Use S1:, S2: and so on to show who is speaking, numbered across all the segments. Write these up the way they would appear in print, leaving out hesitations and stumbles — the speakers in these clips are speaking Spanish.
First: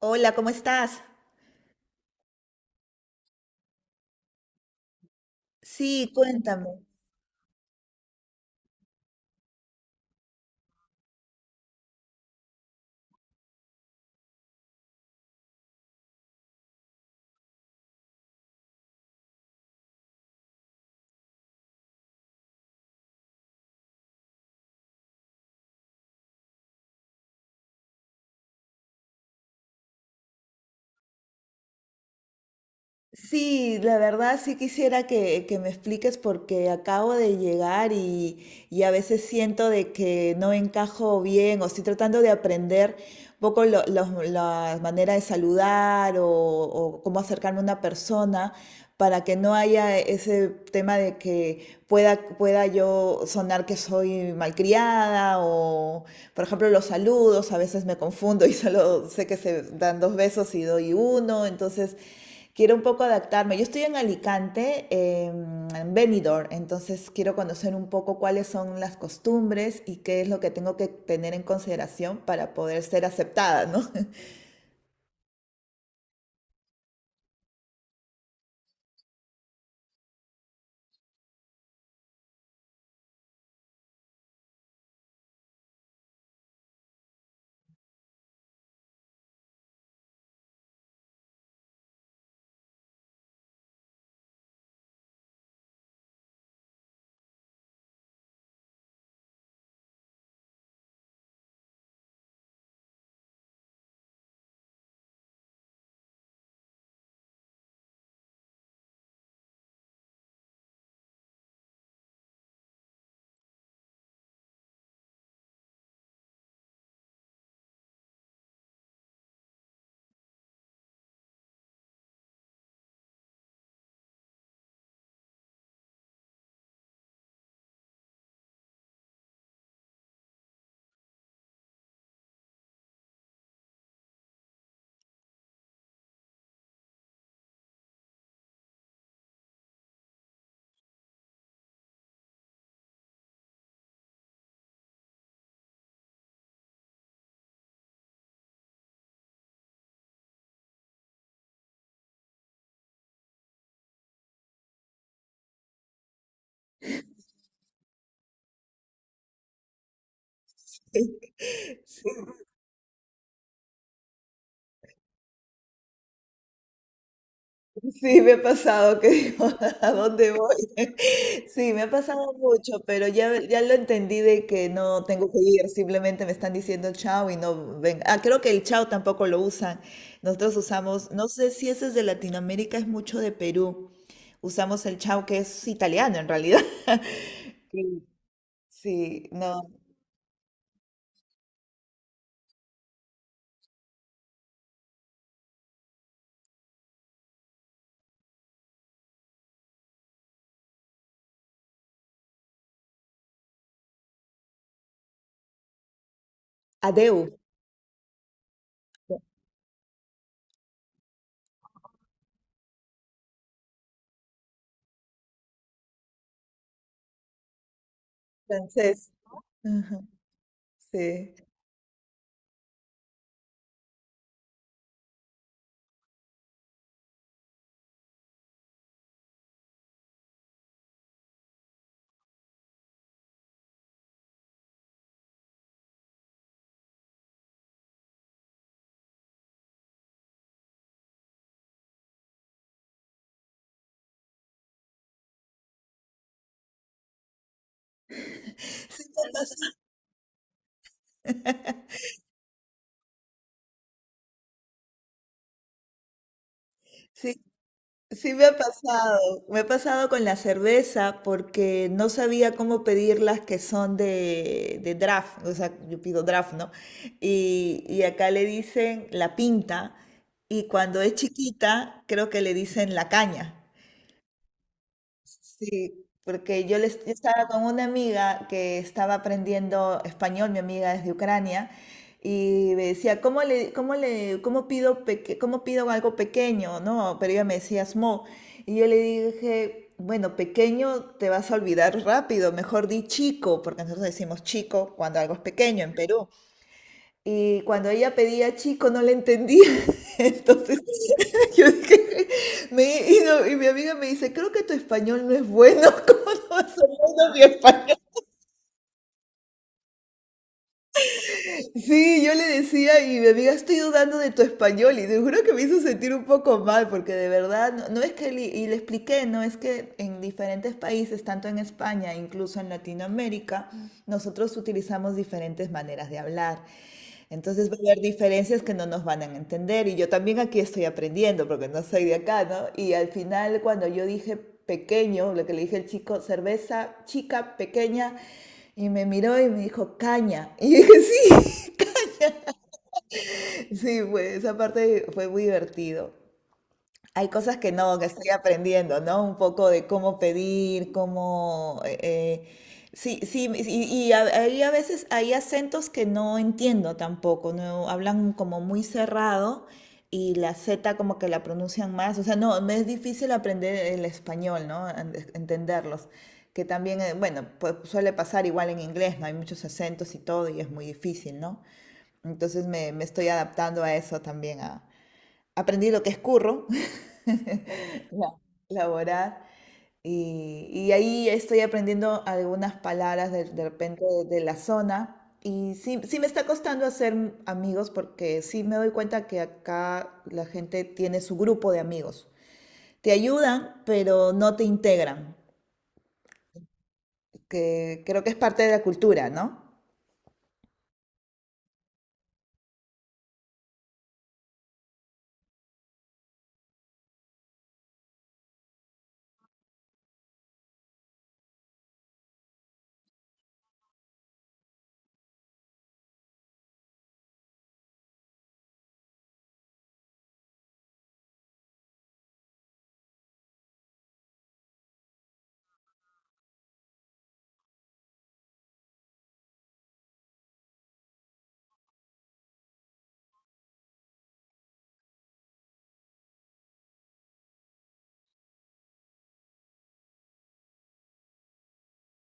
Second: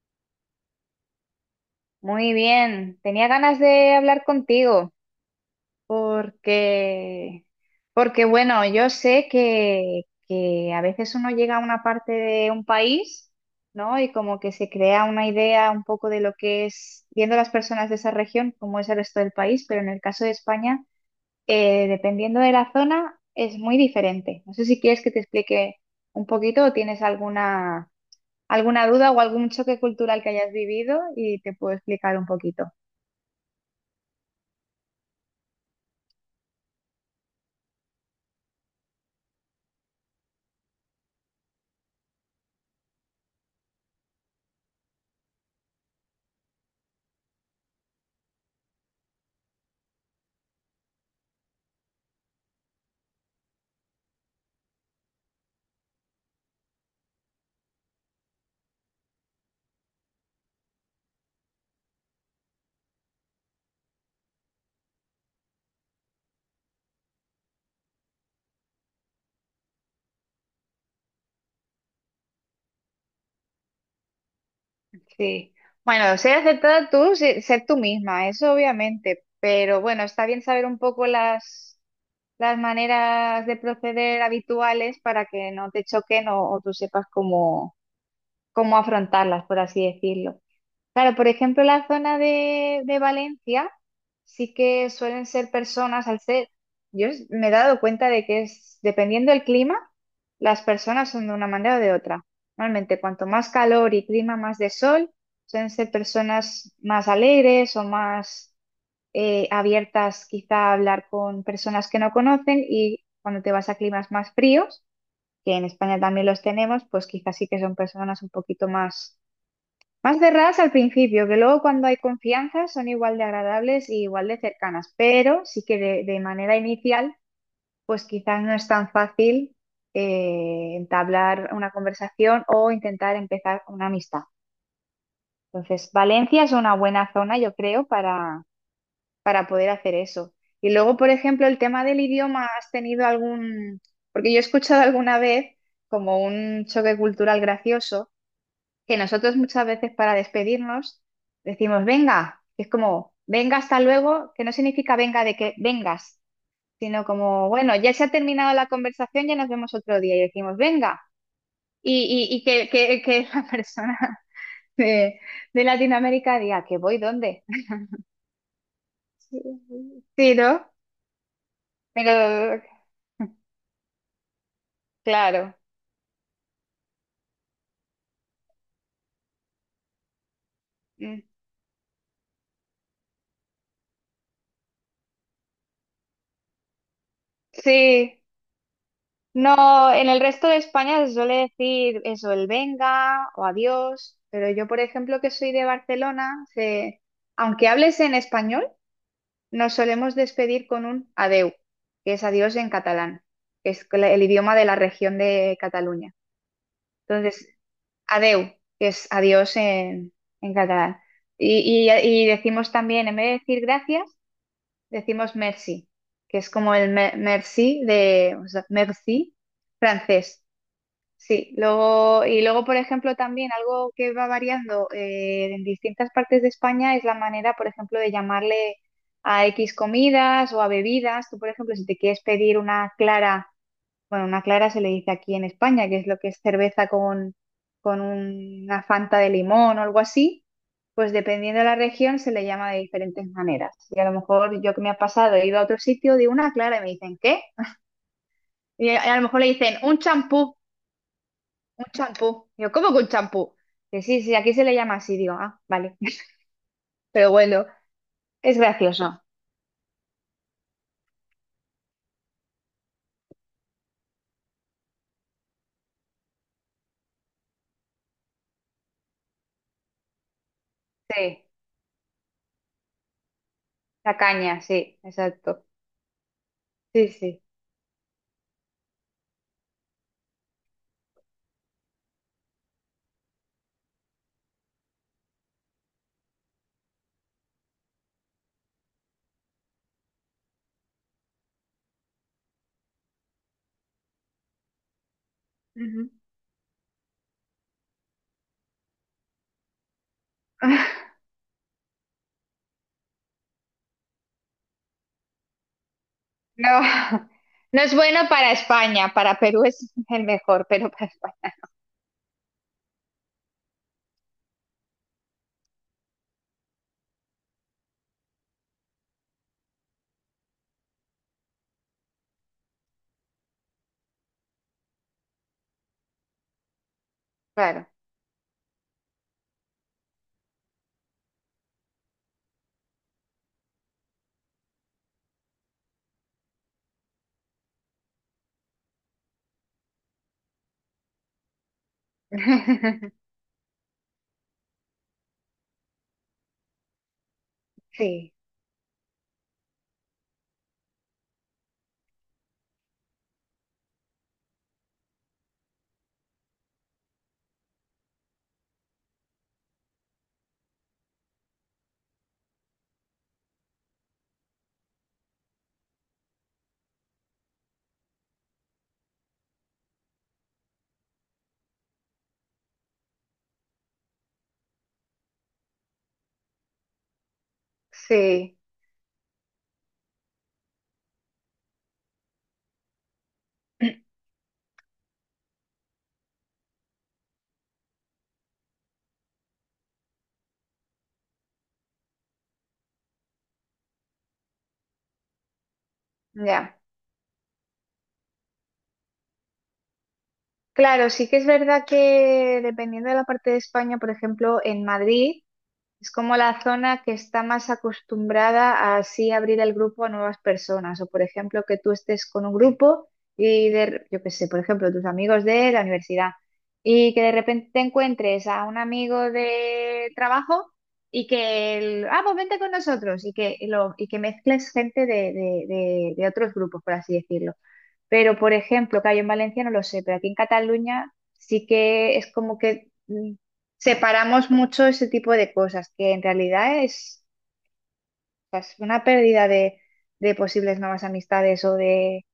S1: Hola, ¿cómo estás?
S2: Muy bien, tenía ganas de hablar contigo
S1: Sí, cuéntame.
S2: porque, porque bueno, yo sé que a veces uno llega a una parte de un país, ¿no? Y como que se crea una idea un poco de lo que es, viendo las personas de esa región, cómo es el resto del país, pero en el caso de España, dependiendo de la zona, es muy diferente. No sé si quieres que te explique un poquito o tienes alguna duda o algún choque cultural que hayas vivido y te puedo explicar un poquito.
S1: Sí, la verdad sí quisiera que me expliques porque acabo de llegar y a veces siento de que no encajo bien o estoy tratando de aprender un poco la manera de saludar o cómo acercarme a una persona para que no haya ese tema de que pueda yo sonar que soy malcriada o, por ejemplo, los saludos, a veces me confundo y solo sé que se dan dos besos y doy uno, entonces quiero un poco adaptarme. Yo estoy en Alicante, en Benidorm, entonces quiero conocer un poco cuáles son las costumbres y qué es lo que tengo que tener en consideración para poder ser aceptada, ¿no?
S2: Sí, bueno, ser aceptada tú, ser tú misma, eso obviamente, pero bueno, está bien saber un poco las maneras de proceder habituales para que no te choquen o tú sepas cómo afrontarlas, por así decirlo. Claro, por ejemplo, la zona de Valencia sí que suelen ser personas, al ser, me he dado cuenta de que es, dependiendo del clima, las personas son de una manera o de otra. Normalmente, cuanto más calor y clima más de sol, suelen ser personas más alegres o más abiertas quizá a hablar con personas que no conocen y cuando te vas a climas más fríos, que en España también los tenemos, pues quizás sí que son personas un poquito más más cerradas al principio, que luego cuando hay confianza son igual de agradables y igual de cercanas, pero sí que de manera inicial, pues quizás no es tan fácil entablar una conversación o intentar empezar una amistad. Entonces, Valencia es una buena zona, yo creo, para poder hacer eso. Y luego, por ejemplo, el tema del idioma, ¿has tenido algún? Porque yo he escuchado alguna vez como un choque cultural gracioso que nosotros muchas veces para despedirnos decimos venga, es como venga hasta luego, que no significa venga de que vengas, sino como bueno, ya se ha terminado la conversación, ya nos vemos otro día y decimos venga, y que la persona de, de Latinoamérica diga que voy dónde.
S1: Sí, me ha pasado que digo, ¿a dónde
S2: Sí,
S1: voy?
S2: ¿no?
S1: Sí, me ha pasado
S2: Pero
S1: mucho, pero ya lo entendí de que no tengo que
S2: claro,
S1: ir, simplemente me están diciendo chao y no ven. Ah, creo que el chao tampoco lo usan. Nosotros usamos,
S2: mm,
S1: no sé si ese es de Latinoamérica, es mucho de Perú. Usamos el chao que es italiano en realidad. Sí,
S2: sí.
S1: sí, no,
S2: No, en el resto de España se suele decir eso, el venga o adiós, pero yo, por ejemplo, que soy de Barcelona, aunque hables en español, nos solemos despedir con un adeu, que es adiós en catalán, que es el idioma de la región de Cataluña.
S1: adeu,
S2: Entonces, adeu, que es adiós en catalán. Y decimos también, en vez de decir gracias, decimos merci, que es como el merci de, o sea,
S1: francés.
S2: merci
S1: Ujú,
S2: francés.
S1: sí.
S2: Sí, luego, y luego, por ejemplo, también algo que va variando en distintas partes de España es la manera, por ejemplo, de llamarle a X comidas o a bebidas. Tú, por ejemplo, si te quieres pedir una clara, bueno, una clara se le dice aquí en España, que es lo que es cerveza con una fanta de limón o algo así, pues dependiendo de la región se le llama de diferentes maneras. Y a lo mejor yo que me ha pasado, he ido a otro sitio, digo una clara y me dicen, ¿qué? Y a lo mejor le dicen un champú. Un champú. Yo, ¿cómo que un champú? Que sí, sí, aquí se le llama así, digo, ah, vale. Pero
S1: Sí,
S2: bueno,
S1: sí
S2: es gracioso.
S1: me ha pasado con la cerveza porque no sabía cómo pedir las que son de draft, o sea, yo pido draft, ¿no? Y acá le dicen la pinta y cuando es
S2: Sí,
S1: chiquita creo que le dicen la caña.
S2: la caña, sí, exacto.
S1: Sí, porque
S2: Sí,
S1: yo
S2: sí.
S1: estaba con una amiga que estaba aprendiendo español, mi amiga es de Ucrania, y me decía, ¿cómo pido, cómo pido algo pequeño? ¿No? Pero ella me decía smo. Y yo le dije, bueno, pequeño te vas a olvidar rápido, mejor di chico, porque nosotros decimos chico cuando algo es pequeño en
S2: Ujú.
S1: Perú. Y cuando ella pedía chico no le entendía, entonces yo dije, mi amiga me dice, creo que tu español no es bueno, ¿cómo no va a
S2: No,
S1: ser bueno mi
S2: no es
S1: español?
S2: bueno para España, para Perú es el mejor, pero para España, no,
S1: Sí, yo le decía y mi amiga, estoy dudando de tu español y te juro que me hizo sentir un poco mal porque de verdad, no, no es que le expliqué, no es que en diferentes países, tanto en España, incluso en Latinoamérica, nosotros utilizamos diferentes maneras de hablar. Entonces va
S2: claro.
S1: a haber diferencias que no nos van a entender y yo también aquí estoy aprendiendo porque no soy de acá, ¿no? Y al final cuando yo dije pequeño, lo que le dije al chico, cerveza chica, pequeña, y me miró y me dijo caña. Y yo dije, sí, sí, pues esa parte fue muy divertido. Hay cosas que no, que estoy
S2: Sí,
S1: aprendiendo, ¿no? Un poco de cómo pedir, sí, sí, hay a veces hay acentos que no entiendo tampoco, ¿no? Hablan como muy cerrado y la Z como que la pronuncian más. O sea, no, me es difícil aprender el español, ¿no? Entenderlos. Que también, bueno, pues suele pasar igual en inglés, ¿no? Hay muchos acentos y todo y es muy difícil, ¿no? Entonces me estoy adaptando a eso también. Aprendí lo que es curro, la-
S2: sí,
S1: laborar, y ahí estoy aprendiendo algunas palabras de repente de la zona. Y sí, sí me está costando hacer amigos porque sí me doy cuenta que acá la gente tiene su grupo de amigos. Te ayudan, pero no te integran,
S2: ya.
S1: que creo que es parte de la cultura, ¿no?
S2: Claro, sí que es verdad que dependiendo de la parte de España, por ejemplo, en Madrid. Es como la zona que está más acostumbrada a así abrir el grupo a nuevas personas. O, por ejemplo, que tú estés con un grupo y, yo qué sé, por ejemplo, tus amigos de la universidad y que de repente te encuentres a un amigo de trabajo y que, pues vente con nosotros y que, y lo, y que mezcles gente de, de otros grupos, por así decirlo. Pero, por ejemplo, que hay en Valencia no lo sé, pero aquí en Cataluña sí que es como que separamos mucho ese tipo de cosas, que en realidad es, o sea, es una pérdida de posibles nuevas amistades o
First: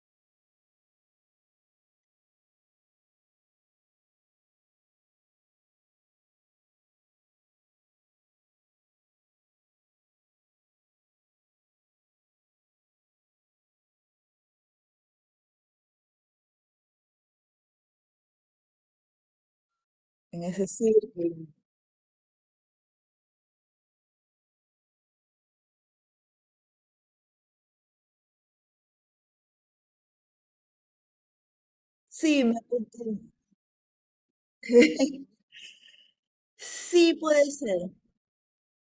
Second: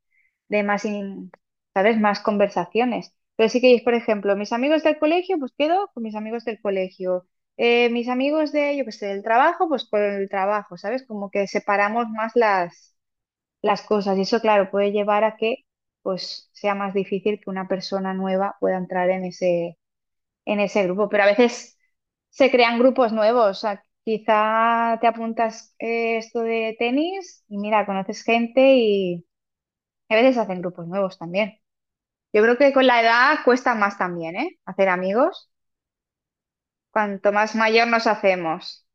S2: de más, ¿sabes? Más conversaciones. Pero sí que es, por ejemplo, mis amigos del colegio, pues quedo con mis amigos del colegio. Mis amigos de, yo qué sé, del trabajo, pues con el trabajo, ¿sabes? Como que separamos más las cosas. Y eso, claro, puede llevar a que pues sea más difícil que una persona nueva pueda entrar
S1: En
S2: en
S1: ese
S2: ese grupo. Pero a
S1: círculo.
S2: veces se crean grupos nuevos. O sea, quizá te apuntas esto de tenis y mira, conoces gente y a veces hacen grupos nuevos también. Yo
S1: Sí, me
S2: creo que con la
S1: apunté.
S2: edad cuesta más también, ¿eh? Hacer amigos.
S1: Sí,
S2: Cuanto
S1: puede
S2: más mayor
S1: ser.
S2: nos hacemos.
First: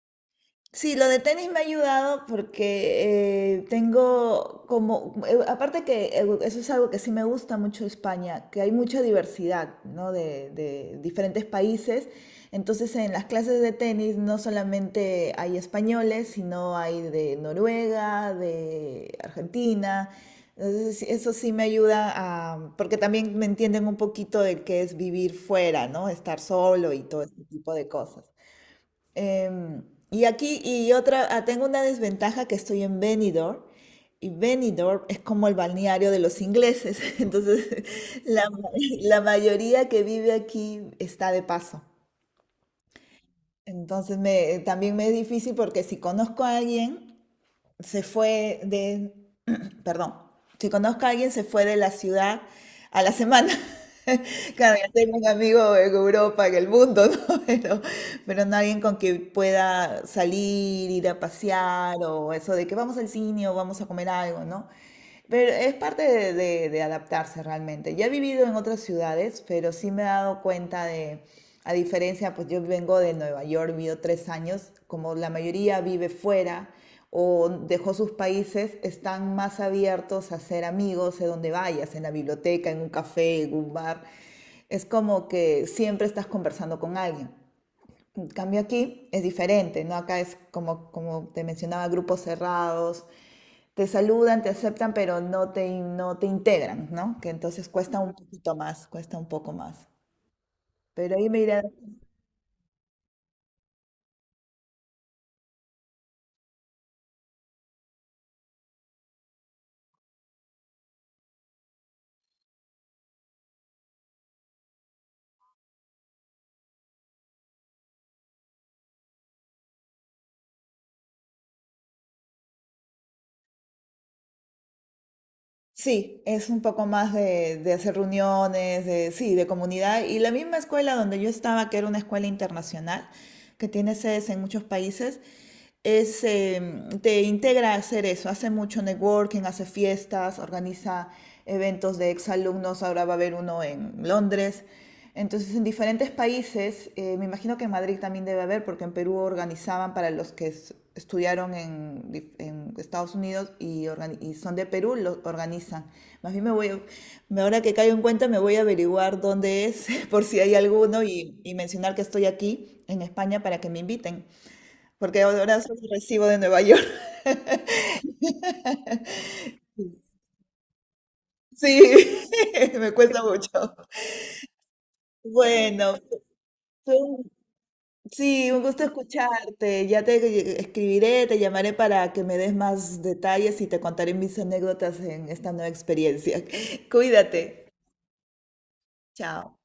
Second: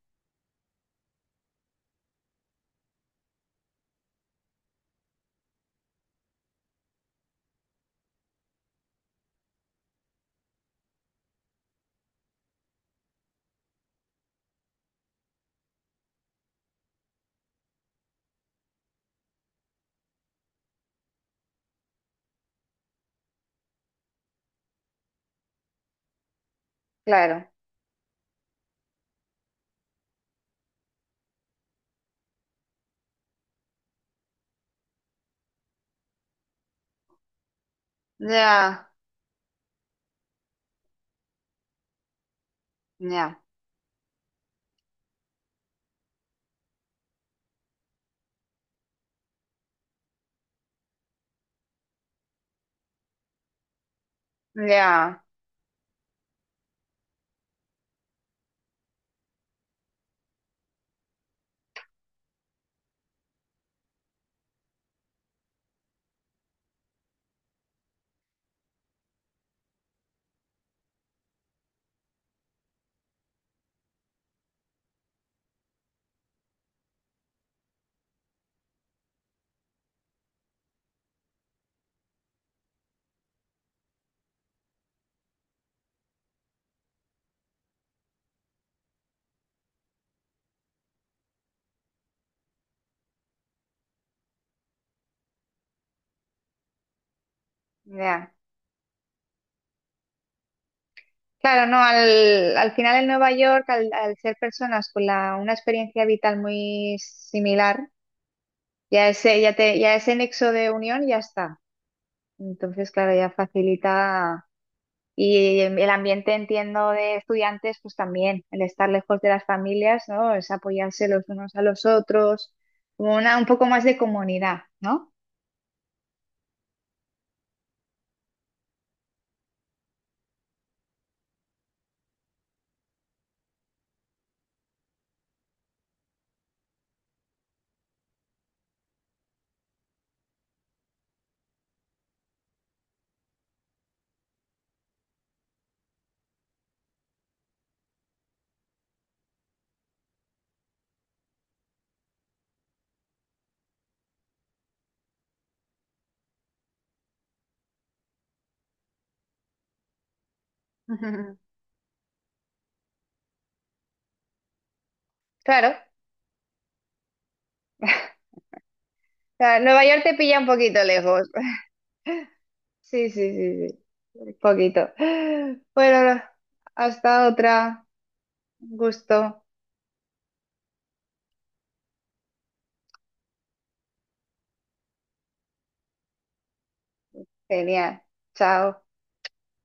S1: Sí, lo de tenis me ha ayudado porque tengo como, aparte que eso es algo que sí me gusta mucho de España, que hay mucha diversidad, ¿no? De diferentes países. Entonces en las clases de tenis no solamente hay españoles, sino hay de Noruega, de Argentina. Entonces sí, eso sí me ayuda a, porque también me entienden un poquito de qué es vivir fuera, ¿no? Estar solo y todo este
S2: Claro.
S1: tipo de cosas. Em, y aquí, y otra, ah, tengo una desventaja que estoy en Benidorm, y Benidorm es como el balneario de los ingleses, entonces la,
S2: Ya,
S1: la mayoría que vive aquí está de paso.
S2: ya,
S1: Entonces también me es difícil porque si conozco a alguien, se fue de, perdón, si conozco a alguien, se fue de la ciudad a la semana. Claro, yo tengo
S2: ya,
S1: un amigo en Europa, en el mundo, ¿no? Pero no alguien con quien pueda salir, ir a pasear o eso de que vamos al cine o vamos a comer algo, ¿no? Pero es parte de adaptarse realmente. Ya he vivido en otras ciudades, pero sí me he dado cuenta de, a diferencia, pues yo vengo de Nueva York, vivo 3 años, como la mayoría vive fuera, o dejó sus países, están más abiertos a ser amigos de donde vayas, en la biblioteca, en un café, en un bar. Es como que siempre estás conversando con alguien. En cambio aquí es diferente, ¿no? Acá es como, como te mencionaba, grupos cerrados, te saludan, te aceptan, pero no te integran, ¿no? Que entonces cuesta un
S2: ya.
S1: poquito más, cuesta un poco más. Pero ahí me iré.
S2: Claro, no, al final en Nueva York, al ser personas con la, una experiencia vital muy similar, ya ese nexo de unión ya está. Entonces, claro, ya facilita. Y el ambiente, entiendo, de estudiantes, pues también, el estar lejos de las familias, ¿no? Es apoyarse los unos a los otros, como una, un poco más de comunidad, ¿no?
S1: Sí, es un poco más de hacer reuniones, de, sí, de comunidad. Y la misma escuela donde yo estaba, que era una escuela internacional, que tiene sedes en muchos países, es, te integra a hacer eso. Hace mucho networking, hace fiestas, organiza eventos de exalumnos. Ahora va a haber uno en Londres. Entonces, en diferentes países, me imagino que en Madrid también debe haber, porque en Perú organizaban para los que estudiaron en, en Estados Unidos y, y son de Perú, lo organizan. Más bien me voy, a- me- ahora que caigo en cuenta, me voy a averiguar dónde es, por si hay alguno, y mencionar que estoy aquí en España para que me inviten, porque ahora
S2: Claro.
S1: solo recibo de Nueva York.
S2: O sea, Nueva York te pilla un poquito lejos.
S1: Sí, me
S2: Sí,
S1: cuesta
S2: sí,
S1: mucho.
S2: sí, sí. Un poquito.
S1: Bueno,
S2: Bueno,
S1: fue
S2: hasta
S1: un
S2: otra.
S1: sí, un
S2: Un
S1: gusto
S2: gusto.
S1: escucharte. Ya te escribiré, te llamaré para que me des más detalles y te contaré mis anécdotas en esta nueva experiencia. Cuídate.
S2: Genial. Chao.
S1: Chao.